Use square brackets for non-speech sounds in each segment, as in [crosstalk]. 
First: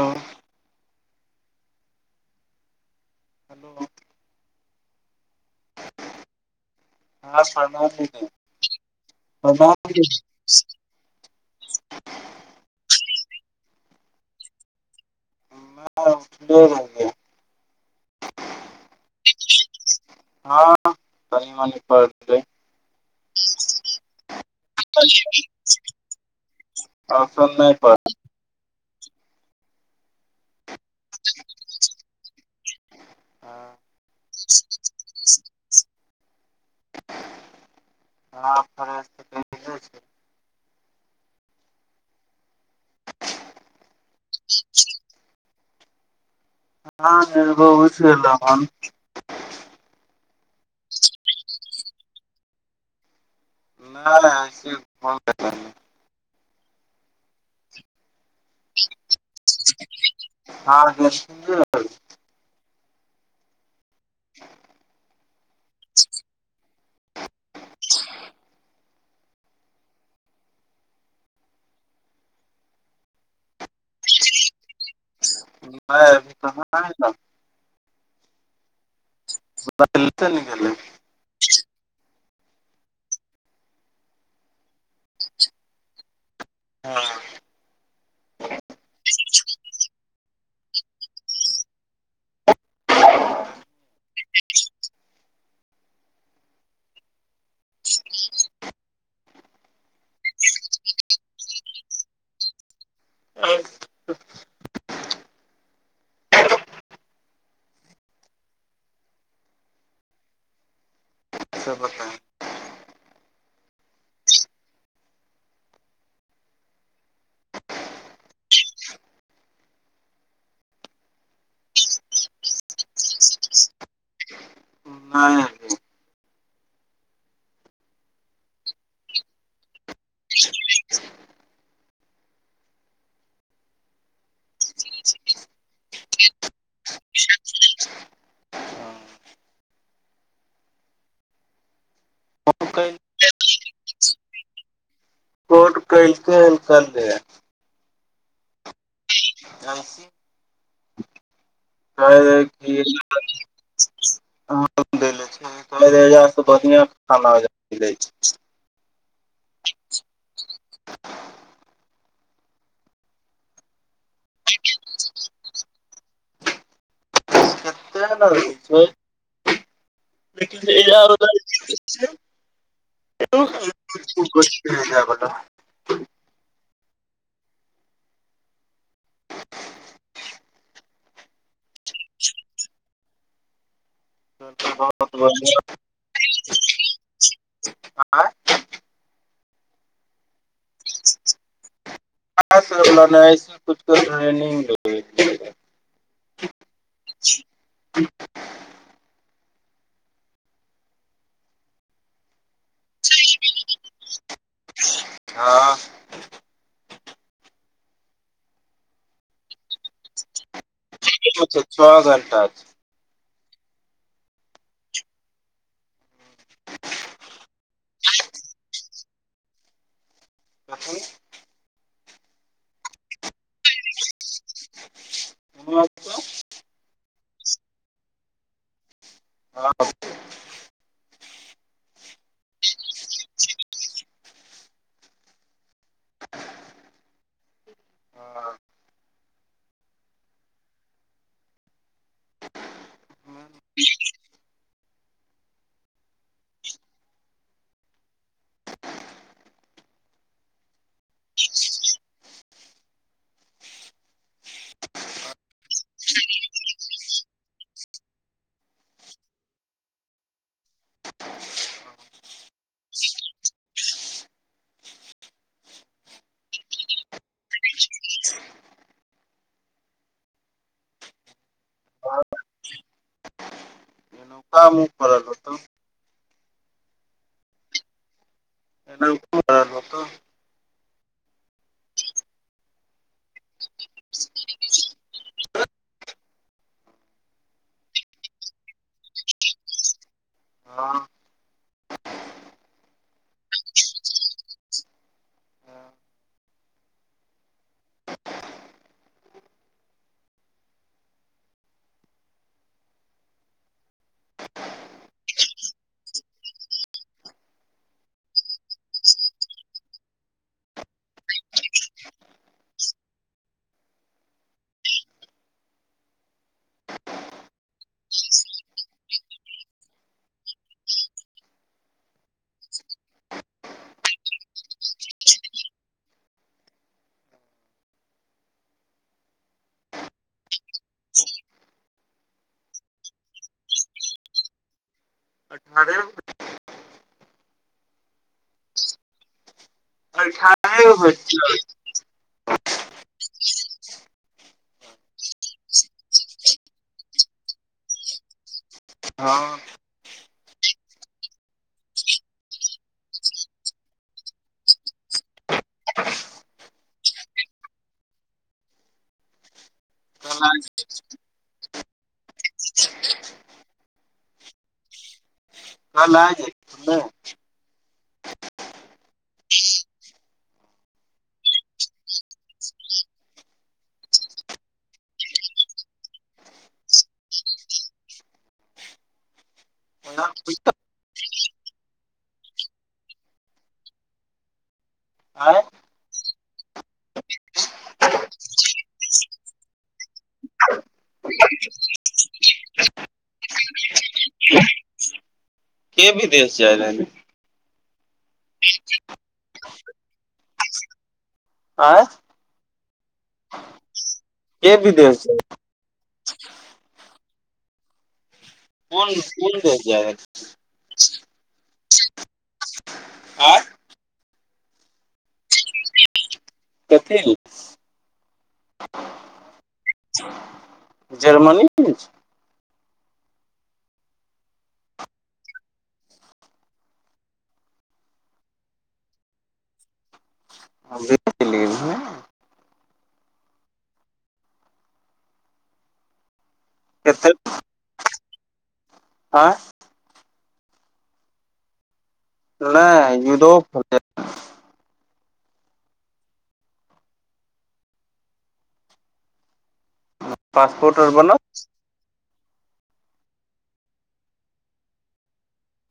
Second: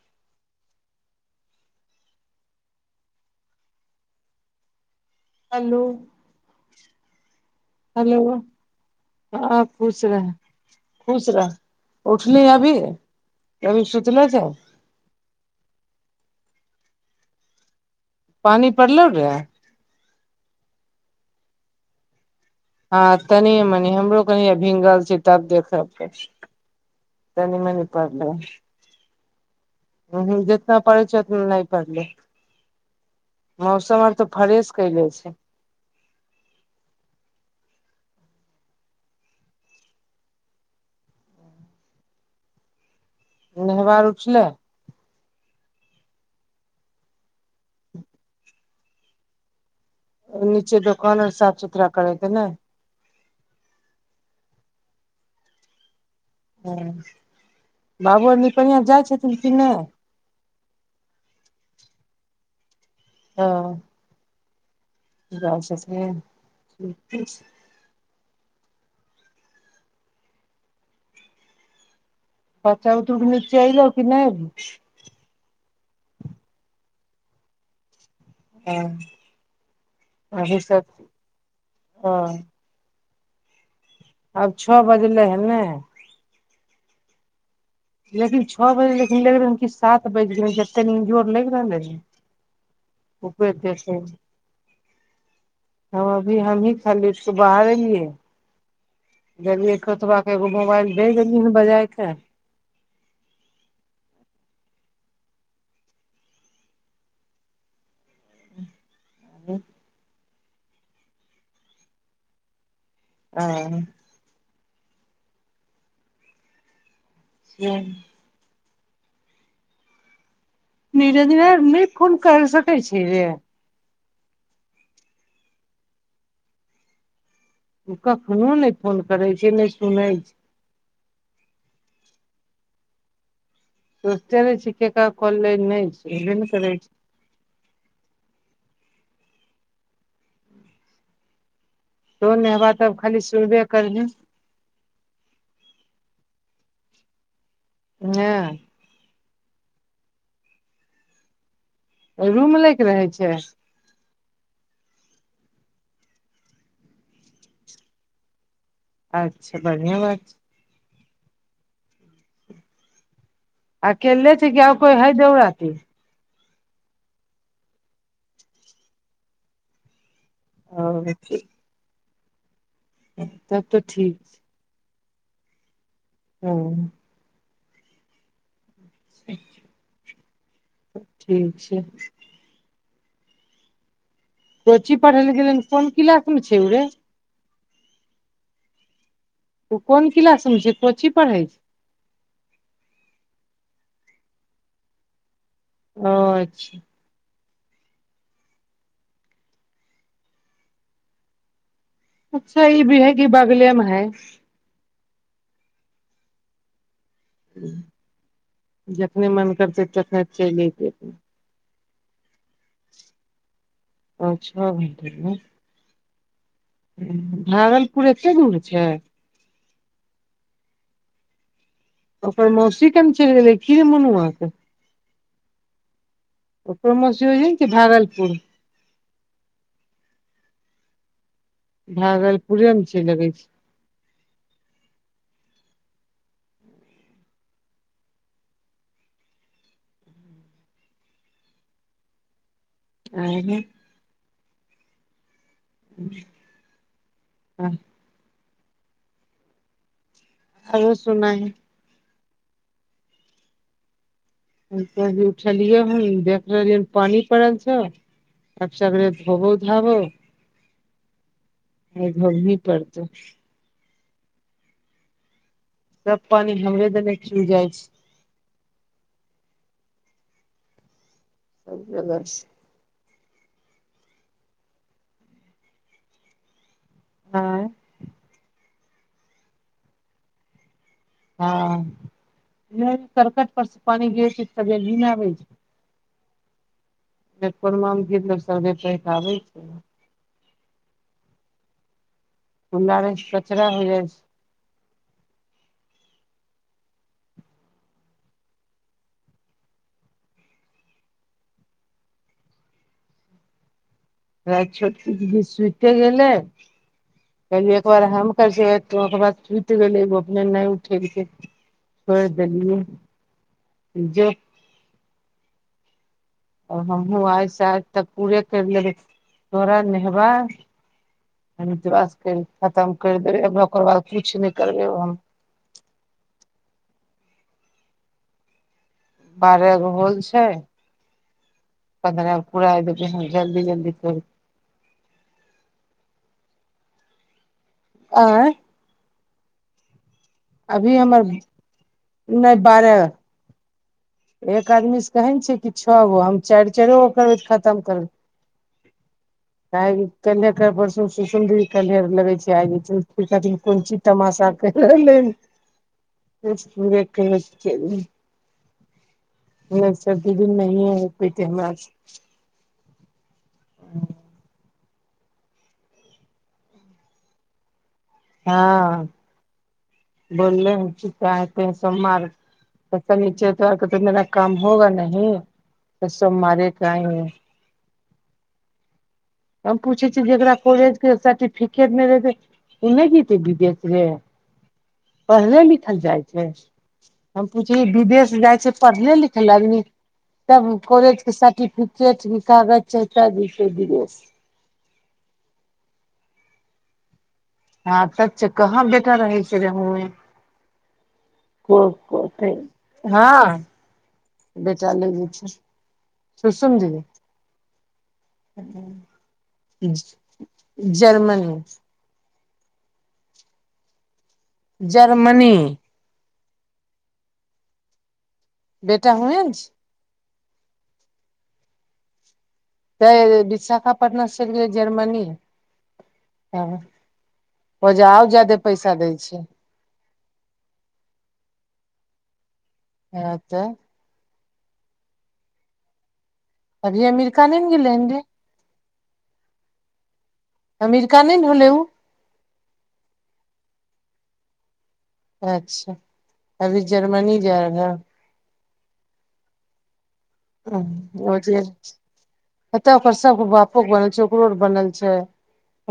हँ [inaudible] hello. Hello. हँ [inaudible] हँ खुश रह खुश रह उठली अभी। की अभी सुतले छै। [unintelligible] पानि पड़लौ रे? हँ कनी मनी परलै। हँ तनि मनी हमरो कनि भींग रहल छियै तब देखब फेर। असल में बच [inaudible] हु हु जितना पड़ैक चाही ओतना नहि पड़लै। मौसम आर तो फ्रेश कयले छैय राम प्रेस। ओने हवा उठलै? [unintelligible] हँ एगो ओहि से एलौहन। नीचे दोकान आर साफ सुथरा करैके ने। नहि नहि अहाँके से फोन करता। बाबु आर निपनियाँ जाय छैय। हँ जाय छथिन्ह ओत। हँ। [inaudible] जाय छथिन। बच्चा उच्चा के मौसी ऐलहु की नहि अभी? नै एखन कहाँ ऐलह। हँ अही सब हँ। आब छअ बजलै हे ने। हँ। लेकिन छअ बजलय लेकिन लगि रहलै कि सात बाजि गेल ह, एतेक इजोर लागि रहलै हन। उपे देसे [unintelligible] एक्कीस [unintelligible] हँ अभी हमही खाली सुबह आबे लियै। गेलियै कुतबा के एगो मोबाइल भेज देतही ने बजायके। [unintelligible] [inaudible] खबरदार। हँ। [unintelligible] निरजबा के नहि फोन कर सकै छी रे। नहि। ओ कखनो नहि फोन करै छै ने सुनै छै। त चलै छी ककर कॉल रहय नहि छै, छेबे नहि करय। [unintelligible] तु ने बात आब खाली सुनबे करीहे केलके उत्तर दय ने बसी कैल रूम के लैके रहै छै [unintelligible] आम देने छै कहलियै जे आहाँ से बढ़िया जेका मिलै छैय अच्छा बढ़िया बात छै अकेले छै कि आ कोय हय देवराती कैते रहै ओ छै तब तऽ [unintelligible] ठीक [unintelligible] हम्म ठीक छै कोची पढ़ै ले गेलै कोन क्लास मे छै उ रे [inaudible] आये उ कोन क्लास में छै कोची पढ़ै छै आय से ने ने आइछ कुछ कुछ ट्रेनिंग लै य ओ अइछ अच्छा ई भी है की बागले मे है [unintelligible] हाँ [inaudible] जखने मन करतै तखने चलि अयतै अत से छः घण्टा छै ओ छः घंटा मे भागलपुर एते दूर छै [unintelligible] ओकर मौसी केम चलि गेलै की मनुआ के [unintelligible] ओकर मौसी वही की भागलपुर हाँ भागलपुरे मे चैल अबै छै उह्ह्ह [unintelligible] आबो सुनाइ हये भी ही उठलियै हन देख लेलियै पानि पड़ल छै अब सबेरे दोबू धाबो आई घोबही पड़तै सब पानि हमरे देने चुइ जाइ छै [unintelligible] काम उम परल होतेन आँय [unintelligible] हाँ नै करकट पर से पानी गिराइ छै तब ही लीने आब छै जे कोन मे गिरलो सबे पहिका बै छै हाँ खुला रायस कचरा होइ जाइ छै रैत छोटी दीदी सुते गेलै कहलिय एकबार हम करै छै ओकर बाद छूटि गेलै अपने नहि उठेलकै। छोइर देलिये जे। हमहुूँ आइस आज तक पूरे करि लेबै तोरा नेहबा। [inaudible] खतम करि देबै ओकर बाद किछ नहि करबै हम। बारह गो होल छै। पंद्रगो पूरा देवे हँ जलदी जलदी तो। अरे। आय। अठारह अभी हमर होत नहि पारे। एक आदमी से कहैन छै कि छओ गो हम चारि चार गो करबै तऽ खतम करब। हँ। आइ कलहे पर सु सुन्दरी कल्हर लगै छै आइ खातिर कोन चीज? तमाशा के [inaudible] [inaudible] नहि स दू कल दिन आज नहिए हो पैते हमरा सऽ ह हम ना जाइब। हँ बोल्ले की कहतै सोमवार। तबत नीचे तोरके तऽ मेरा काम होगा नहि त सोमारेके आएंगे। हम पूछै छी जेकरा ने कॉलेजके सर्टिफिकेट नहि रहेतै ओ नहि जेते विदेशी रे आँय पढ़ले लिखल जाइ छै? हम पूछै विदेश जाइ छै पढ़ले लिखे लय की? तब कॉलेज के सर्टिफिकेट [inaudible] भ कागज - के विदेेश जाय रहल है? [inaudible] कहाँ बेटा रहै छै जे होए ओ। आँय हँ के बेटा विदेश लेने जाय छै शुसुम दीदी। कोन कोन देश जाय हे? जर्मनी। आँय जर्मनी। [inaudible] बेटा हुएन छै ज जर्मनी में के छै? तऽ विशाखापट्नासँ गेल जर्मनी। हँ ओजा आउ ज्यादे पैसा दैय छै। हा से [inaudible] इहेत तऽ। अभी कते अमिरेका नहि ने गेल हेतै? आँइ? अमिरेका नहि ने होले ऊ? नहि युरोप। अच्छा अभी जर्मनी जाय रहल। पासपोर्ट आर ओ बनल छिये ओत ओकर सब बापो के बनल छैय ओकरो बनल छैय।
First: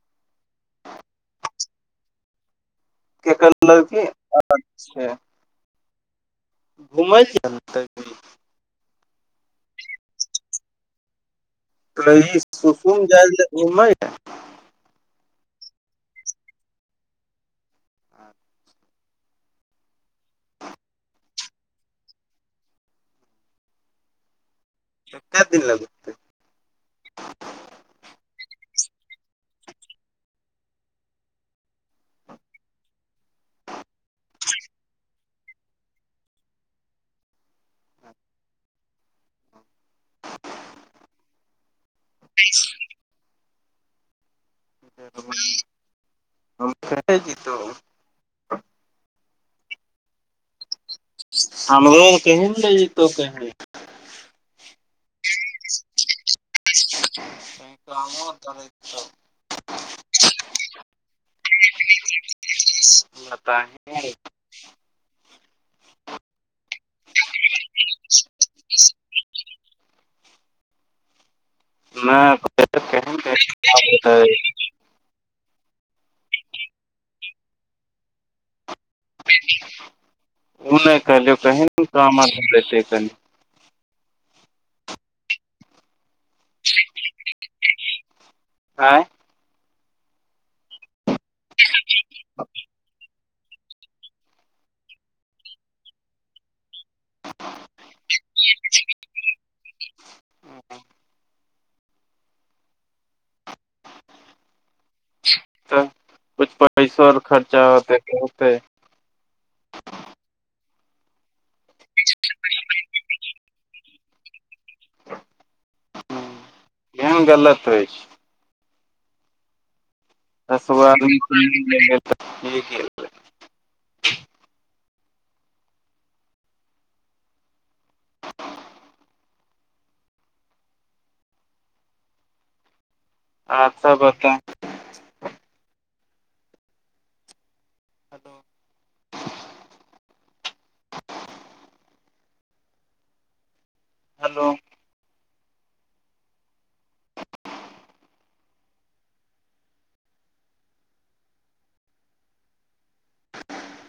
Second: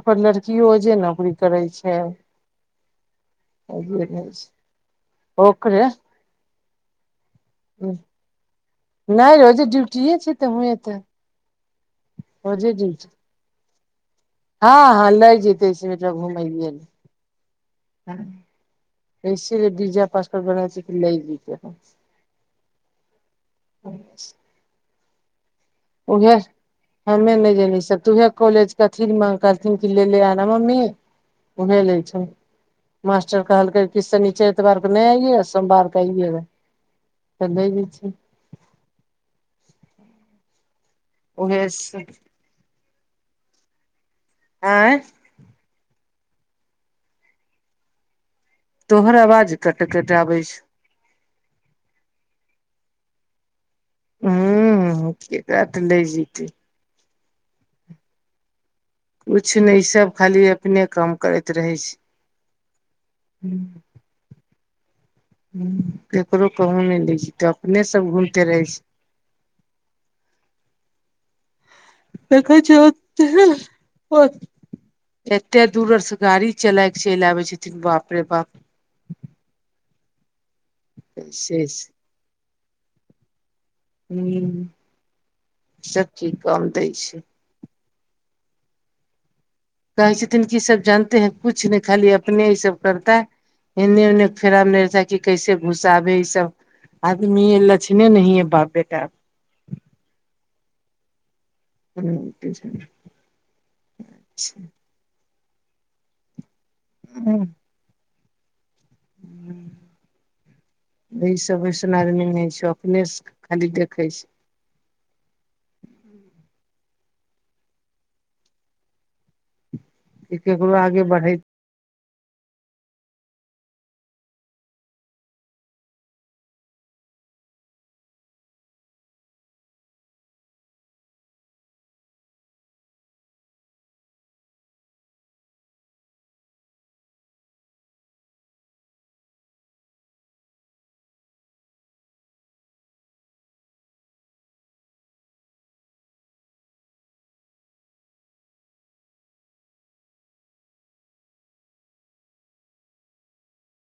ओकर लड़कियो ओजे नौकरी करे छैय। केकर लड़की आ छै। ओकरे घुमैल [inaudible] - नहि ओजे डूटीये छैय तऽ हुए तऽ। त ई ओजे सुसुम ड्यूटी जाइया घुमेले। हँ हँ लयै जेतै सँ टा घुमलै। ऐसी लऽ पीजा पासता [inaudible] लै जेबे। कयते दिन लागै? येह। हमे नहि जाने छी तूहे कॉलेज क अथी में करथिन कि ले ले आना मम्मी। उहे लै छैय। मास्टर कहलकै कि सनीचर एतबार के नहि आइयए सोमवार के आइये लैय। तऽ द दै छैय। ओहेसे। होई छै। आँय हम परै जाइतो। तोहर आवाज कटे कटे आबै छो। हमरो कही ने लैय जयतो कही। हम्म एकरा तऽ लै जयतै। [inaudible] किछु नहि सभ खाली अपने काम करैत रहै बताही छैय। नहि ककरो कहू नहि लै छी तऽ अपने सब घूमते रहै छी। नैह [inaudible] देखै छै ओतेहे एते दूर आर से गाड़ी चलाय के चलि आबे छथिन बाप रे बाप। ओ नहि कहलियौ कही शेष ने कामते कनि। ह्म्म सब चीज कम दै छै। आँय। कहै छथिन की सब जानते हैं कुछ ने खाली अपने ई सब करतेऽ। एन्ने ओने फेरा मे नहि रहै छै कि कैसे घुसाबै ई सब। आदमीये लछिनै ने है बाप बेटा। [inaudible] तऽ कुछ पैसो आर खर्चा होते होते। ई सबैसनार में नई छौ। इनेस खाली देखै छै। केहन गलत अइछ। कि केकरो आगे बढ़ै [inaudible] आर सब बता? हेलो। हलो।